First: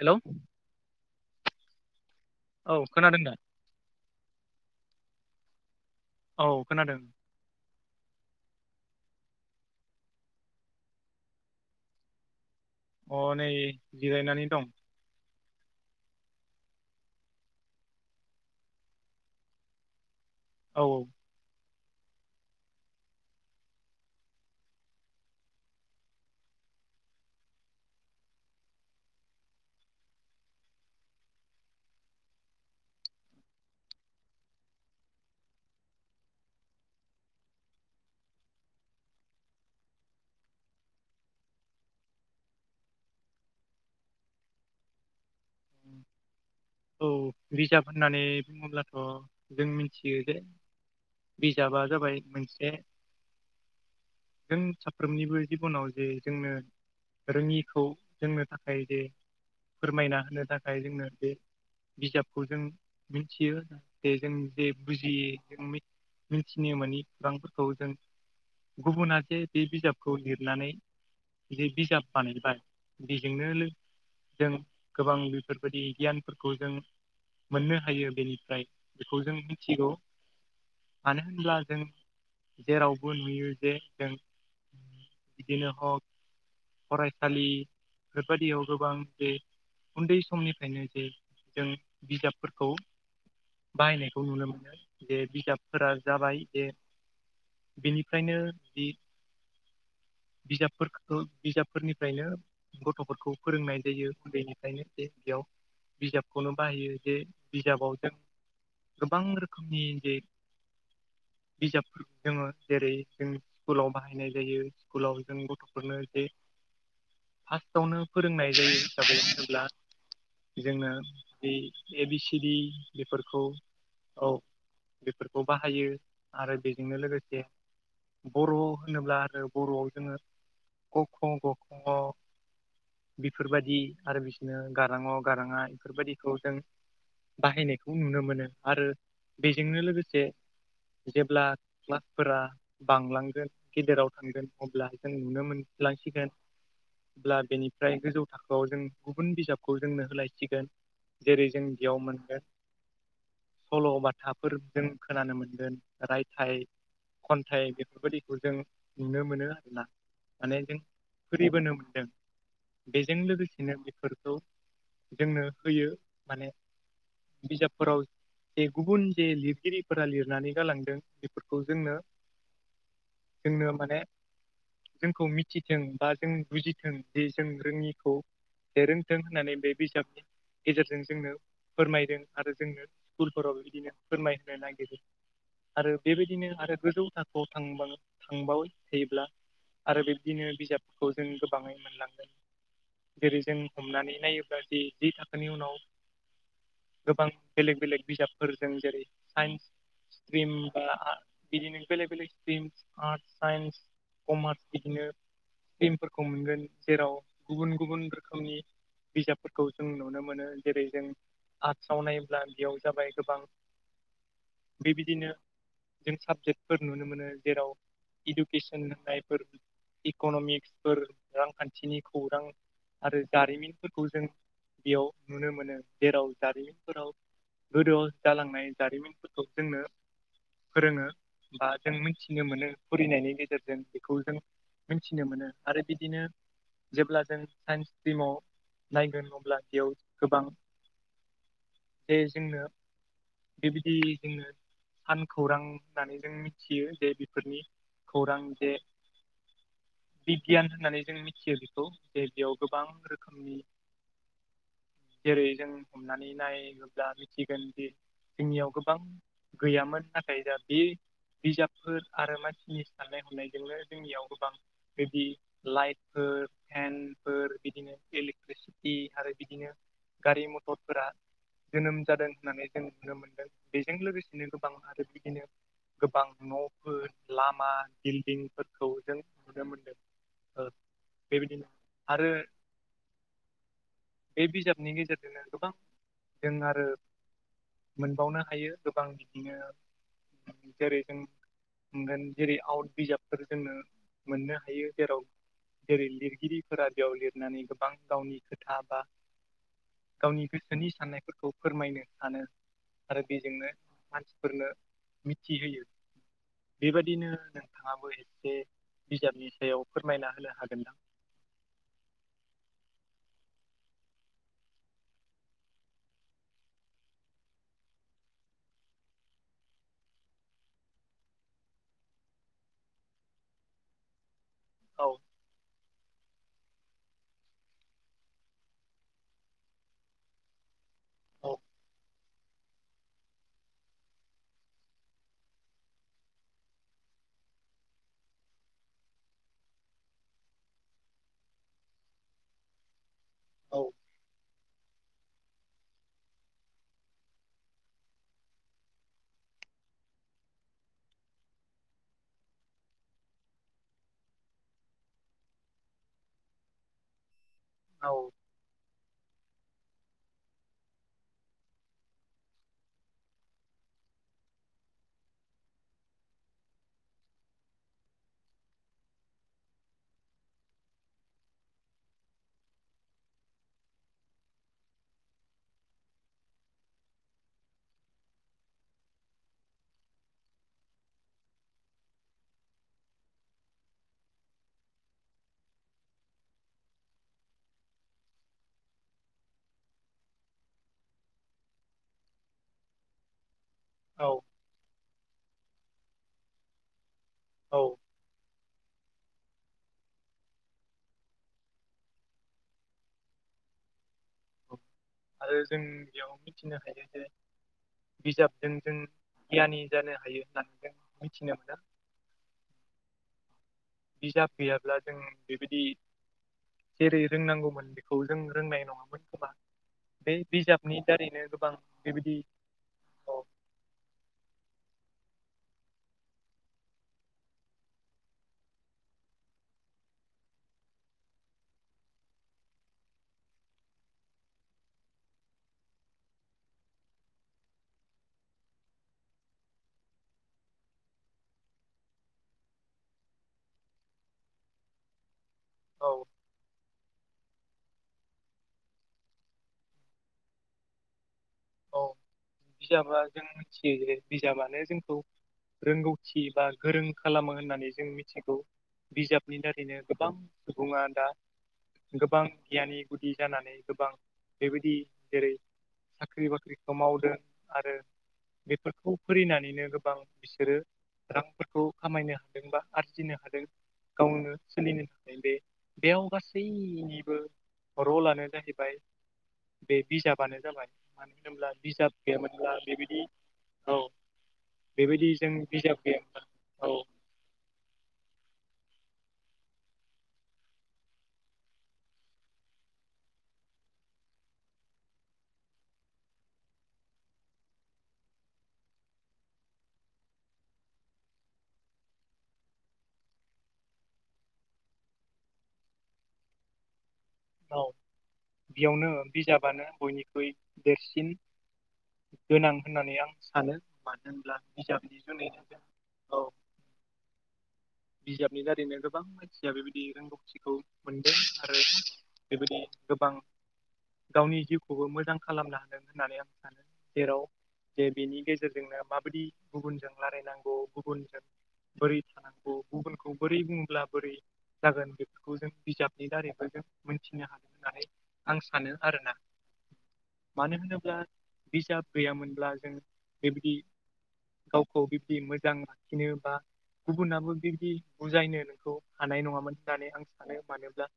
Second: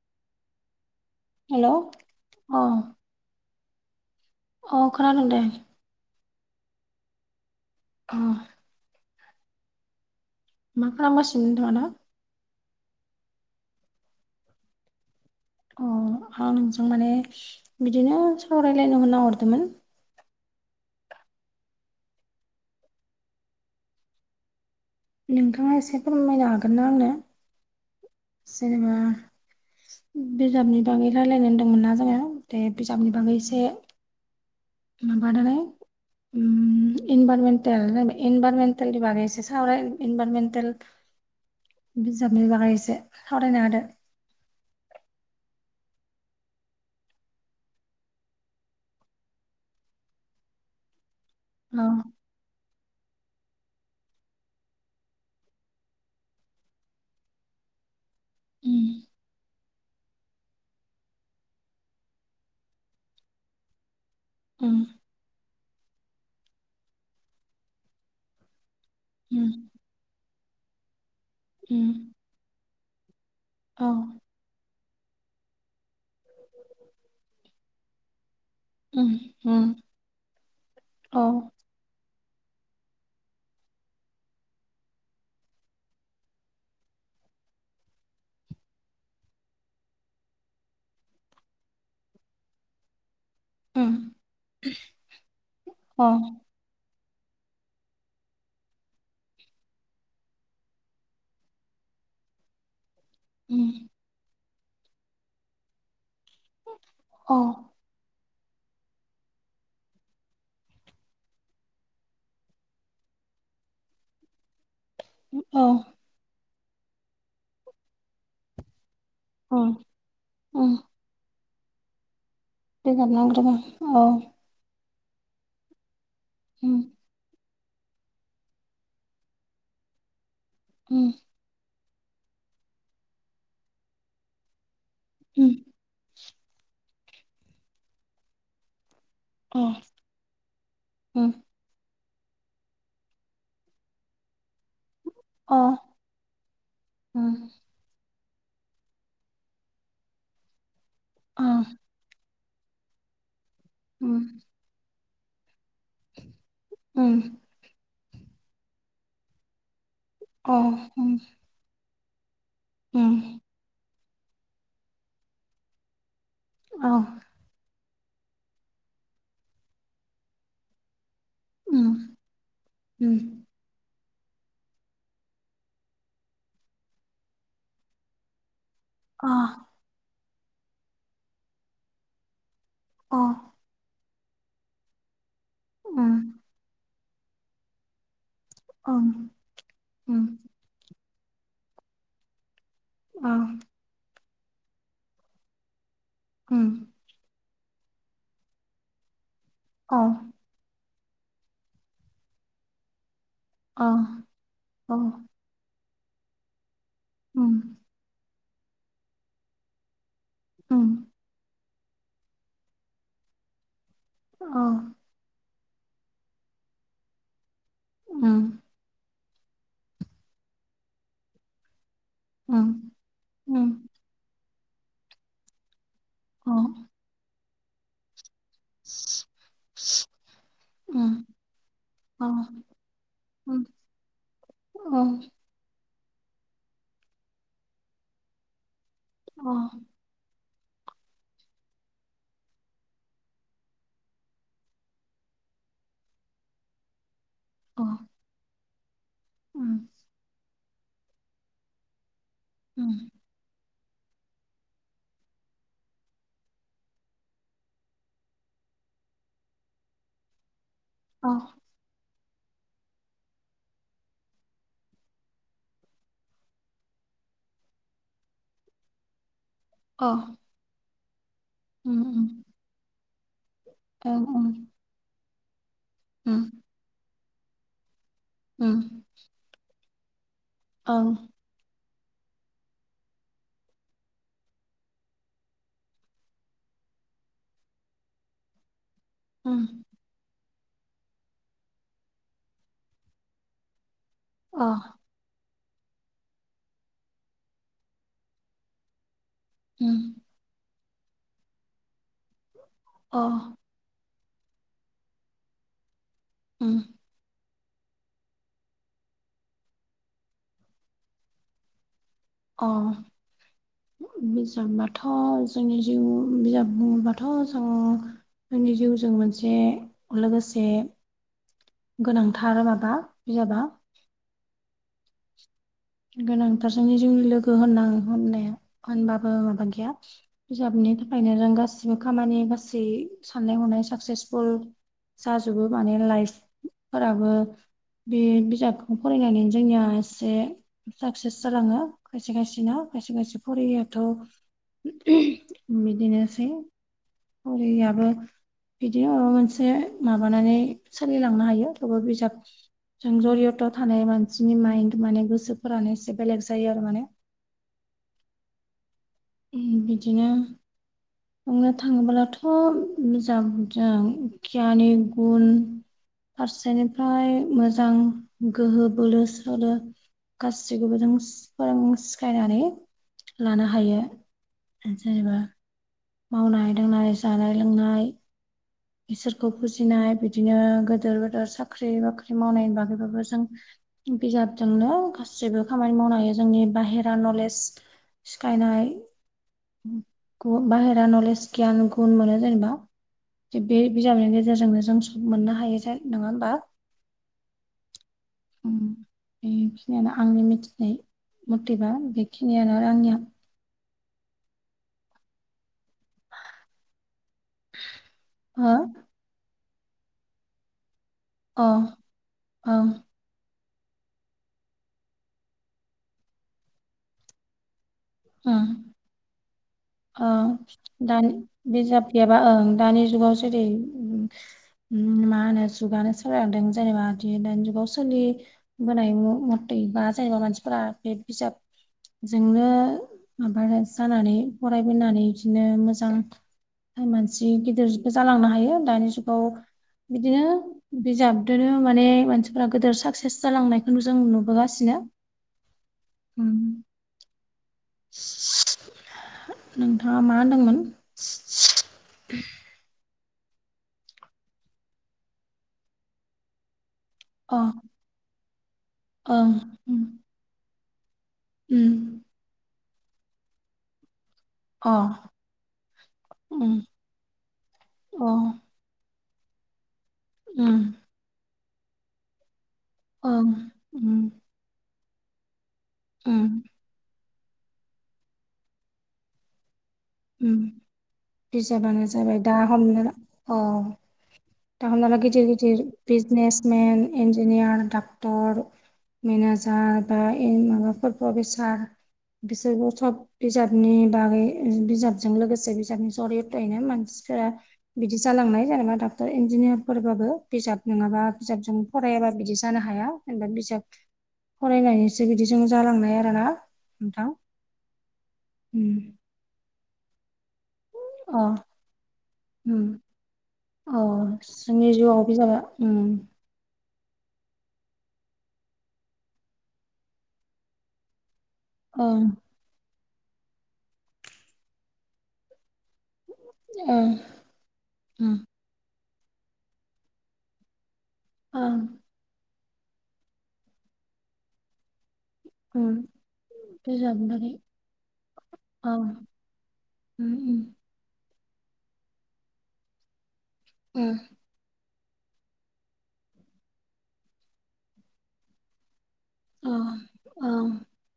Hello. Hello. औ खोनादों दा? अ खोनादों दे। औ खोनादों। अ। मा खालामगासिनो नोंथाङा दा? अ नै जिरायनानै दं। अ आं नोंजों माने बिदिनो सावरायलायनो होन्ना हरदोंमोन। औ औ। नोंथाङा एसे फोरमायनो हागोन ना आंनो जेनेबा बिजाबनि बागै रायलायनो होन्दोंमोनना जोङो दे बिजाबनि बागै एसे माबादानै ओम‌ इभारमेन्टेल इनभाइरमेन्टेलनि बागै एसे सावराय इनभाइरमेन्टेल बिजाबनि बागै एसे सावरायनो हादो। औ रिजार्भ होननानै बुङोब्लाथ' जों मिथियो जे बिजाबा औ जाबाय मोनसे जों साफ्रोमनिबो जिबनाव जे जोंनो रोंङिखौ जोंनो थाखाय उम जे फोरमायना होनो थाखाय जोंनो बे बिजाबखौ जों मिनथियो जे जों जे उम बुजियि जों मि मिथिनो मोननि खौरांफोरखौ जों गुबुना जे उम बे बिजाब खौ लिरनानै जे उम बिजाब बानायबाय बेजोंनो लो औ जों गोबां बेफोरबायदि गियान। फोरखौ जों मोननो हायो बेनिफ्राय उम बेखौ जों उम मिथिगौ मानो औ होनब्ला जों जेरावबो नुयो जे जों बिदिनो हक फरायसालि बेफोरबादियाव गोबां जे उन्दै समनिफ्रायनो जे जों बिजाबफोरखौ उम बाहायनायखौ नुनो मोनो जे बिजाबफोरा अ जाबाय जे बेनिफ्रायनो बे बिजाबफोरखौ बिजाबफोरनिफ्रायनो गथ'फोरखौ फोरोंनाय उम जायो उन्दैनिफ्रायनो जे बेयाव बिजाबखौनो बाहायो जे औ बिजाबाव जों गोबां रोखोमनि जे बिजाबफोरखौ जोंङो जेरै जों स्कुलाव बाहायनाय जायो स्कुलाव जों औ गथ'फोरनो जे फार्स्टआवनो फोरोंनाय जायो हिसाबै होनोब्ला उम उम जोङो बे। ए बि सि डि बेफोरखौ औ बेफोरखौ बाहायो आरो उम बेजोंनो लोगोसे बर' होनोब्ला आरो बर'आव जोंङो उम। ख ग ख बेफोरबायदि आरो बिसोरनो गारां अ गारां उम आ बेफोरबायदि खौ जों बाहायनायखौ नुनो मोनो आरो अ बेजोंनो लोगोसे उम जेब्ला क्लासफोरा बांलांगोन गेदेराव थांगोन अब्ला जों नुनो अ मोन बायसिगोन। उम अब्ला बेनिफ्राय गोजौ थाखोआव जों गुबुन बिजाबखौ जोंनो होलायसिगोन। अ जेरै जों बियाव मोनगोन। उम सल'बाथाफोर जों खोनानो मोनगोन रायथाइ उम खन नाथाय बेफोरबायदिखौ जों नुनो मोनो आरोना। अ माने जों उम फुरिबोनो मोनदों बेजों उम लोगोसेनो बेफोरखौ जोंनो होयो माने। अ बिजाबफोराव जे गुबुन जे लिरगिरिफोरा लिरनानै गालांदों बेफोरखौ उम जोंनो उम जोंनो माने। जोंखौ मिथिथों बा जों बुजिथों जे जों रोङिखौ जे रोंथों अ होननानै बे बिजाबनि गेजेरजों जोंनो फोरमायदों आरो जोंनो अ स्कुलफोराव बेबिदिनो फोरमायहोनो नागिरो आरो उम बेबायदिनो आरो गोजौ थाख औ थांबांङो थांबावै ओं आरो उम बिब्दिनो बिजाबफोरखौ जों गोबाङै मोनलांगोन अ जेरै जों हमनानै नायोब्ला दि जि थाखोनि उनाव उम गोबां बेलेग बेलेग बिजाबफोर दों जेरै साइन्स अ स्ट्रिम बा आं बिदिनो बेलेक बेलेक स्ट्रिम आर्टस साइन्स अ कमार्स अ बिदिनो टिमफोरखौ मोनगोन जेराव उम गुबुन गुबुन रोखोमनि बिजाब फोरखौ जों नुनो मोनो जेरै उम जों आर्ट्साव नायोब्ला बेयाव जाबाय गोबां अ बे‌ बिदिनो जों साबजेक्टफोर नुनो मोनो जेराव उम इडुकेसन होननायफोर इकनमिक्सफोर रांखान्थिनि खौरां उम आरो उम जारिमिनफोरखौ जों बेयाव नुनो मोनो जेराव अ जारिमिनफोराव गोदोआव जालांनाय जारिमिनफोरखौ जोंनो फोरोङो उम बा जों अ मिथिनो मोनो फरिनायनि उम गेजेरजों खौ जों अ मिथिनो मोनो आरो बिदिनो जेब्ला जों साइन्स स्ट्रिमाव नायगोन अब्ला अ बेयाव गोबां जे जोंनो बे बेदि जोङो सान खौरां होननानै जों मिथियो जे बि बेफोरनि अ खौरां जे उम गियान होननानै जों मिथियो बेखौ जे बेयाव गोबां उम रोखोम खोमनि जेरै जों हमनानै नायोब्ला मिथिगोन दि जोंनियाव गोबां गैयामोन नाथाय दा बे अ बिजाबफोर आरो मानसिनि साननाय हनायजोंनो जोंनियाव गोबां बेदि लाइटफोर फेनफोर बिदिनो इलेक्ट्रिसिटि आरो बिदिनो गारि मथरफोरा जोनोम जादों होननानै जों नुनो मोनदों। बेजों लोगोसेनो गोबां आरो बिदिनो गोबां न'फोर लामा बिल्डिंफोरखौ जों नुनो मोनदों ओ औ बेबायदिनो आरो बे बिजाबनि गेजेरजोंनो गोबां जों आरो मोनबावनो हायो गोबां बिदिनो जेरै जों मोनगोन जेरै आउट बिजाबफोर जोंनो मोननो हायो जेराव जेरै लिरगिरिफोरा बेयाव लिरनानै गोबां गावनि खोथा बा गावनि गोसोनि साननायफोरखौ फोरमायनो सानो। आरो बेजोंनो मानसिफोरनो मिथिहोयो। उम बेबायदिनो नोंथाङाबो एसे बिजाबनि सायाव फोरमायना होनो हागोनदां। अ बिजाबाथ' जोंनि जिउ बिजाब बुङोबाथ' जोङो जोंनि जिउजों मोनसे लोगोसे गोनांथार माबा बिजाबा। औ गोनांथार जोंनि जिउनि लोगो होना होननाया होनबाबो माबा गैया बिजाबनि थाखायनो जों औ गासिबो खामानि गासै साननाय हनाय साक्सेसफुल जाजोबो माने लाइसफोराबो बे बिजाबखौ फरायनानै जोंनिया एसे साक्सेस जालाङो खायसे खायसेना खायसे खायसे औ फरियियाथ' बिदिनोसै हरियाबो बिदिनो माबा मोनसे माबानानै सोलिलांनो हायो थेवबो बिजाब जों जरियथ' थानाय मानसिनि माइन्द माने गोसोफोरानो एसे बेलेग जायो आरो माने। औ बिदिनो बुंंनो थाङोब्लाथ' बिजाबजों गियानि गुन फारसेनिफ्राय मोजां गोहो बोलो सोलो गासैखौबो जों फोरों सिखायनानै लानो हायो। जेनेबा मावनाय दांनाय जानाय लोंनाय इसोरखौ फुजिनाय बिदिनो गोदोर गोदोर साख्रि बाख्रि मावनायनि बागैबाबो जों बिजाबजोंनो गासैबो खामानि मावनो हायो जोंनि बाहेरा नलेज सिखायनाय बाहेरा नलेज गियान गुन मोनो जेनेबा। बे बिजाबनि औ गेजेरजोंनो जों सम मोननो हायो जे नङा होमबा? औ उम बेखिनियानो आंनि मिथिनाय मतिबा बेखिनियानो आंनिया। औ आरो जों बेयाव मिथिनो हायो जे बिजाबजों हो जों गियानि जानो हायो होननानैनो औ औ बिजाब गैयाब्ला जों बेबायदि जेरै रोंनांगौमोन खौ जों रोंनाय नङामोन खोमा ओ बे बिजाबनि दानि दारैनो गोबां बिजाब बेबायदि गैयाबा ओं दानि जुगाव औ जेरै मा होनो जुगानो सोलायलांदों जेनेबा दि दानि जुगाव सोलि होनाय मथै बा जेनबा मानसिफोरा बे बिजाबजोंनो माबा जानानै फरायबोनानै बिदिनो मोजां मानसि गिदिरखौ जालांनो हायो दानि जुगाव बिदिनो बिजाबदनो माने मानसिफोरा्रा गोदिर साक्सेस जालांनायखौनो जों नुबोगासिनो [inaudible] औ उम नोंथाङा मा होनदोंमोन औ बिजाबा जों मिथियो जे बिजाबानो जोंखौ रोंगौथि बा गोरों खालामो अ होननानै जों मिथिगौ ओं बिजाबनि दारैनो उम गोबां सुबुङा दा उम गोबां गियानि गुदि जानानै गोबां अ बेबायदि जेरै साख्रि उम बाख्रिखौ मावदों आरो अ बेफोरखौ फरायनानैनो गोबां उम बिसोरो रांफोरखौ खामायनो हादों बा आरजिनो ओं हादों उम गावनो सोलिनो थाखाय बे बेयाव उम गासैनिबो रलानो जाहैबाय बे उम बिजाबानो जाबाय मानो होनोब्ला बिजाबानो बिजाब जाबाय दा गैयामोनब्ला हमना ला बेबायदि औ [inaudible] दा हमनाला गिदिर जों गिदिर बिजाब गैयामोन औ बिजनेसमेन इन्जिनियार डाक्टर मेनेजार बा ए माबाफोर प्रफेसार बिसोरबो सब बिजाबनि बागै बिजाबजों लोगोसे बिजाबनि सरिथयनो मानसिफोरा बिदि जालांनाय जेनेबा दा डक्टर इन्जिनियारफोरबाबो बिजाब नङाबा बिजाबजों फरायाबा बिदि जानो हाया जेनबा बिजाब फरायनायनिसो बिदिजों जालांनाय आरोना नोंथां औ उम बेयावनो बिजाबानो बयनिख्रुइ देरसिन। अ गोनां उम होननानै आं सानो अ मानो होनब्ला जोंनि जिउआव बिजाबनि बिजाबा जुनैनो जों उम औ बिजाबनि दारैनो गोबां मानसिया बेबायदि रोंगौथिखौ मोनदों आरो ओं बेबायदि गोबां गावनि जिउखौबो मोजां खालामनो हादों होननानै आं सानो ओं जेराव जे उम बेनि गेजेरजोंनो माबायदि गुबुनजों रायलायनांगौ गुबुनजों ओं बोरै थानांगौ गुबुनखौ बोरै बुंब्ला बोरै जागोन बेखौ बेखौ जों उम बिजाबनि दारैबो जों मोनथिनो बिजाबनि हादों होननानै आं थाखाय सानो ओं आरोना। उम उम मानो होनोब्ला बिजाब गैयामोनब्ला जों बेबायदि उम गावखौ बिबदि मोजां लाखिनो बा गुबुनाबो बिब्दि बुजायनो नोंखौ हानाय नङामोन होननानै आं अ सानो ओं मानोब्ला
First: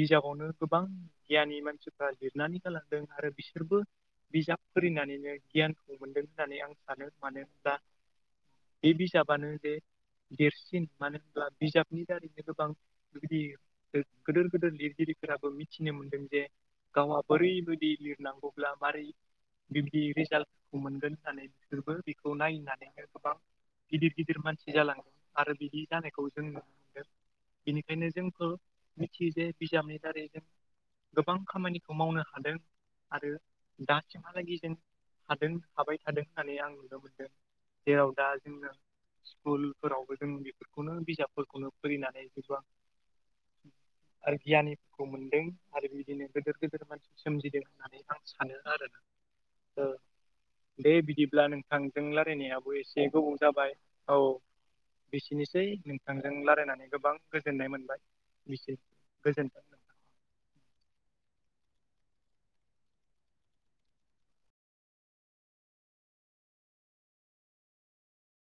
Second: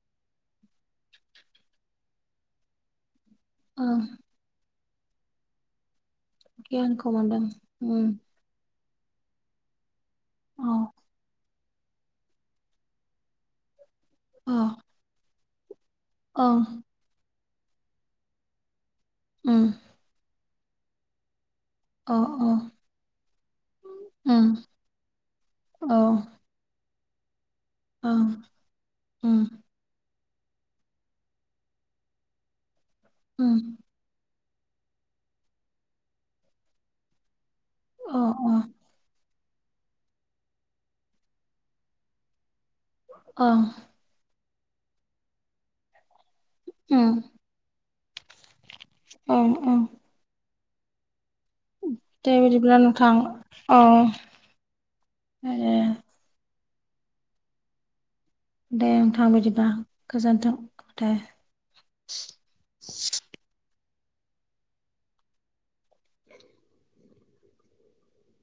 बिजाबावनो गोबां गियााननि मानसिफ्रा लिरनानै गालांदों आरो बिसोरबो ओं बिजाब फोंनानैनो गियानखौ मोनदों होननानै आं सानो गियानखौ मोनदों मानो होनब्ला उम बे बिजाबानो जे अ देरसिन मानो होनब्ला बिजाबनि दारैनो गोबां बिदि गिदिर अ गिदिर लिरगिरिफोराबो मि मिथिनो मोन्दों जे ओं गावहा बोरैबायदि लिरनांगौब्ला मारै उम बिब्दि रिजाल्ट मोनगोन होन सानै बिसोरबो अ बेखौ नायनानैनो गोबां गिदिर गिदिर उम मानसि जालाङो आरो बिदि औ जानायखौ जों नुनो मोनो बेनिखायनो ओं जोंखौ मिथियो उम जे बिजाबनि दारै जों गोबां खामानिखौ मावनो हादों आरो उम दा सिमहालागि जेन हादों हाबाय थादों होननानै आं नुनो मोनदों। जेराव अ दा जोङो स्कुलफोरावबो जोङो बे बेनो बिजाबफोरखौनो फैनानै गोबां अ आरो गियानिखौ मोनदों आरो बिदिनो गिदिर गिदीर उम मानसि सोमजिदों होननानै आं सानो ओं ओं आरोना औ दे बिदिब्ला नों नोंथांजों दे रायज्लायनायाबो बिदिब्ला एसे नोंथां गोबाव जाबाय अ औ। बिनोसै ए नोंथांजों रायलायनानै गोबां गोजोननाय मोनबाय। बिसै दे नोंथां बिदिबा गोजोन्थों गोजोन्थों दे।